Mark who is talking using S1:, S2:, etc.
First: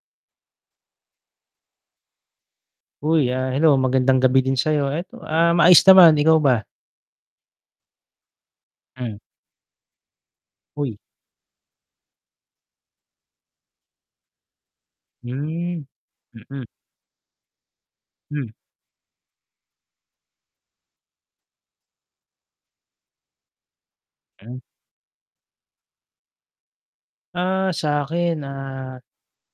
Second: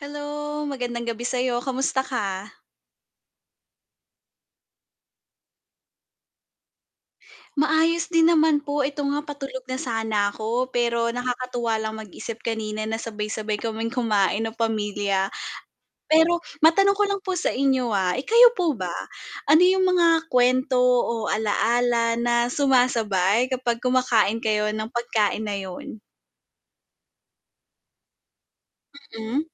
S1: Hello, magandang gabi sa'yo. Kamusta ka?
S2: Uy, ah, hello magandang gabi din sa'yo. Eto, ah, maayos naman, ikaw ba?
S1: Maayos din naman po eto
S2: Mm.
S1: nga patulog na sana ako,
S2: Uy.
S1: pero nakakatuwa lang mag-isip kanina na sabay-sabay kaming kumain ng pamilya.
S2: Hmm.
S1: Pero
S2: Mm.
S1: matanong ko lang po sa inyo, ah, eh
S2: Hmm.
S1: kayo po ba, ano yung mga kwento o alaala na sumasabay kapag kumakain
S2: M
S1: kayo ng pagkain na yun?
S2: Ah, sa'kin, ah
S1: Mm.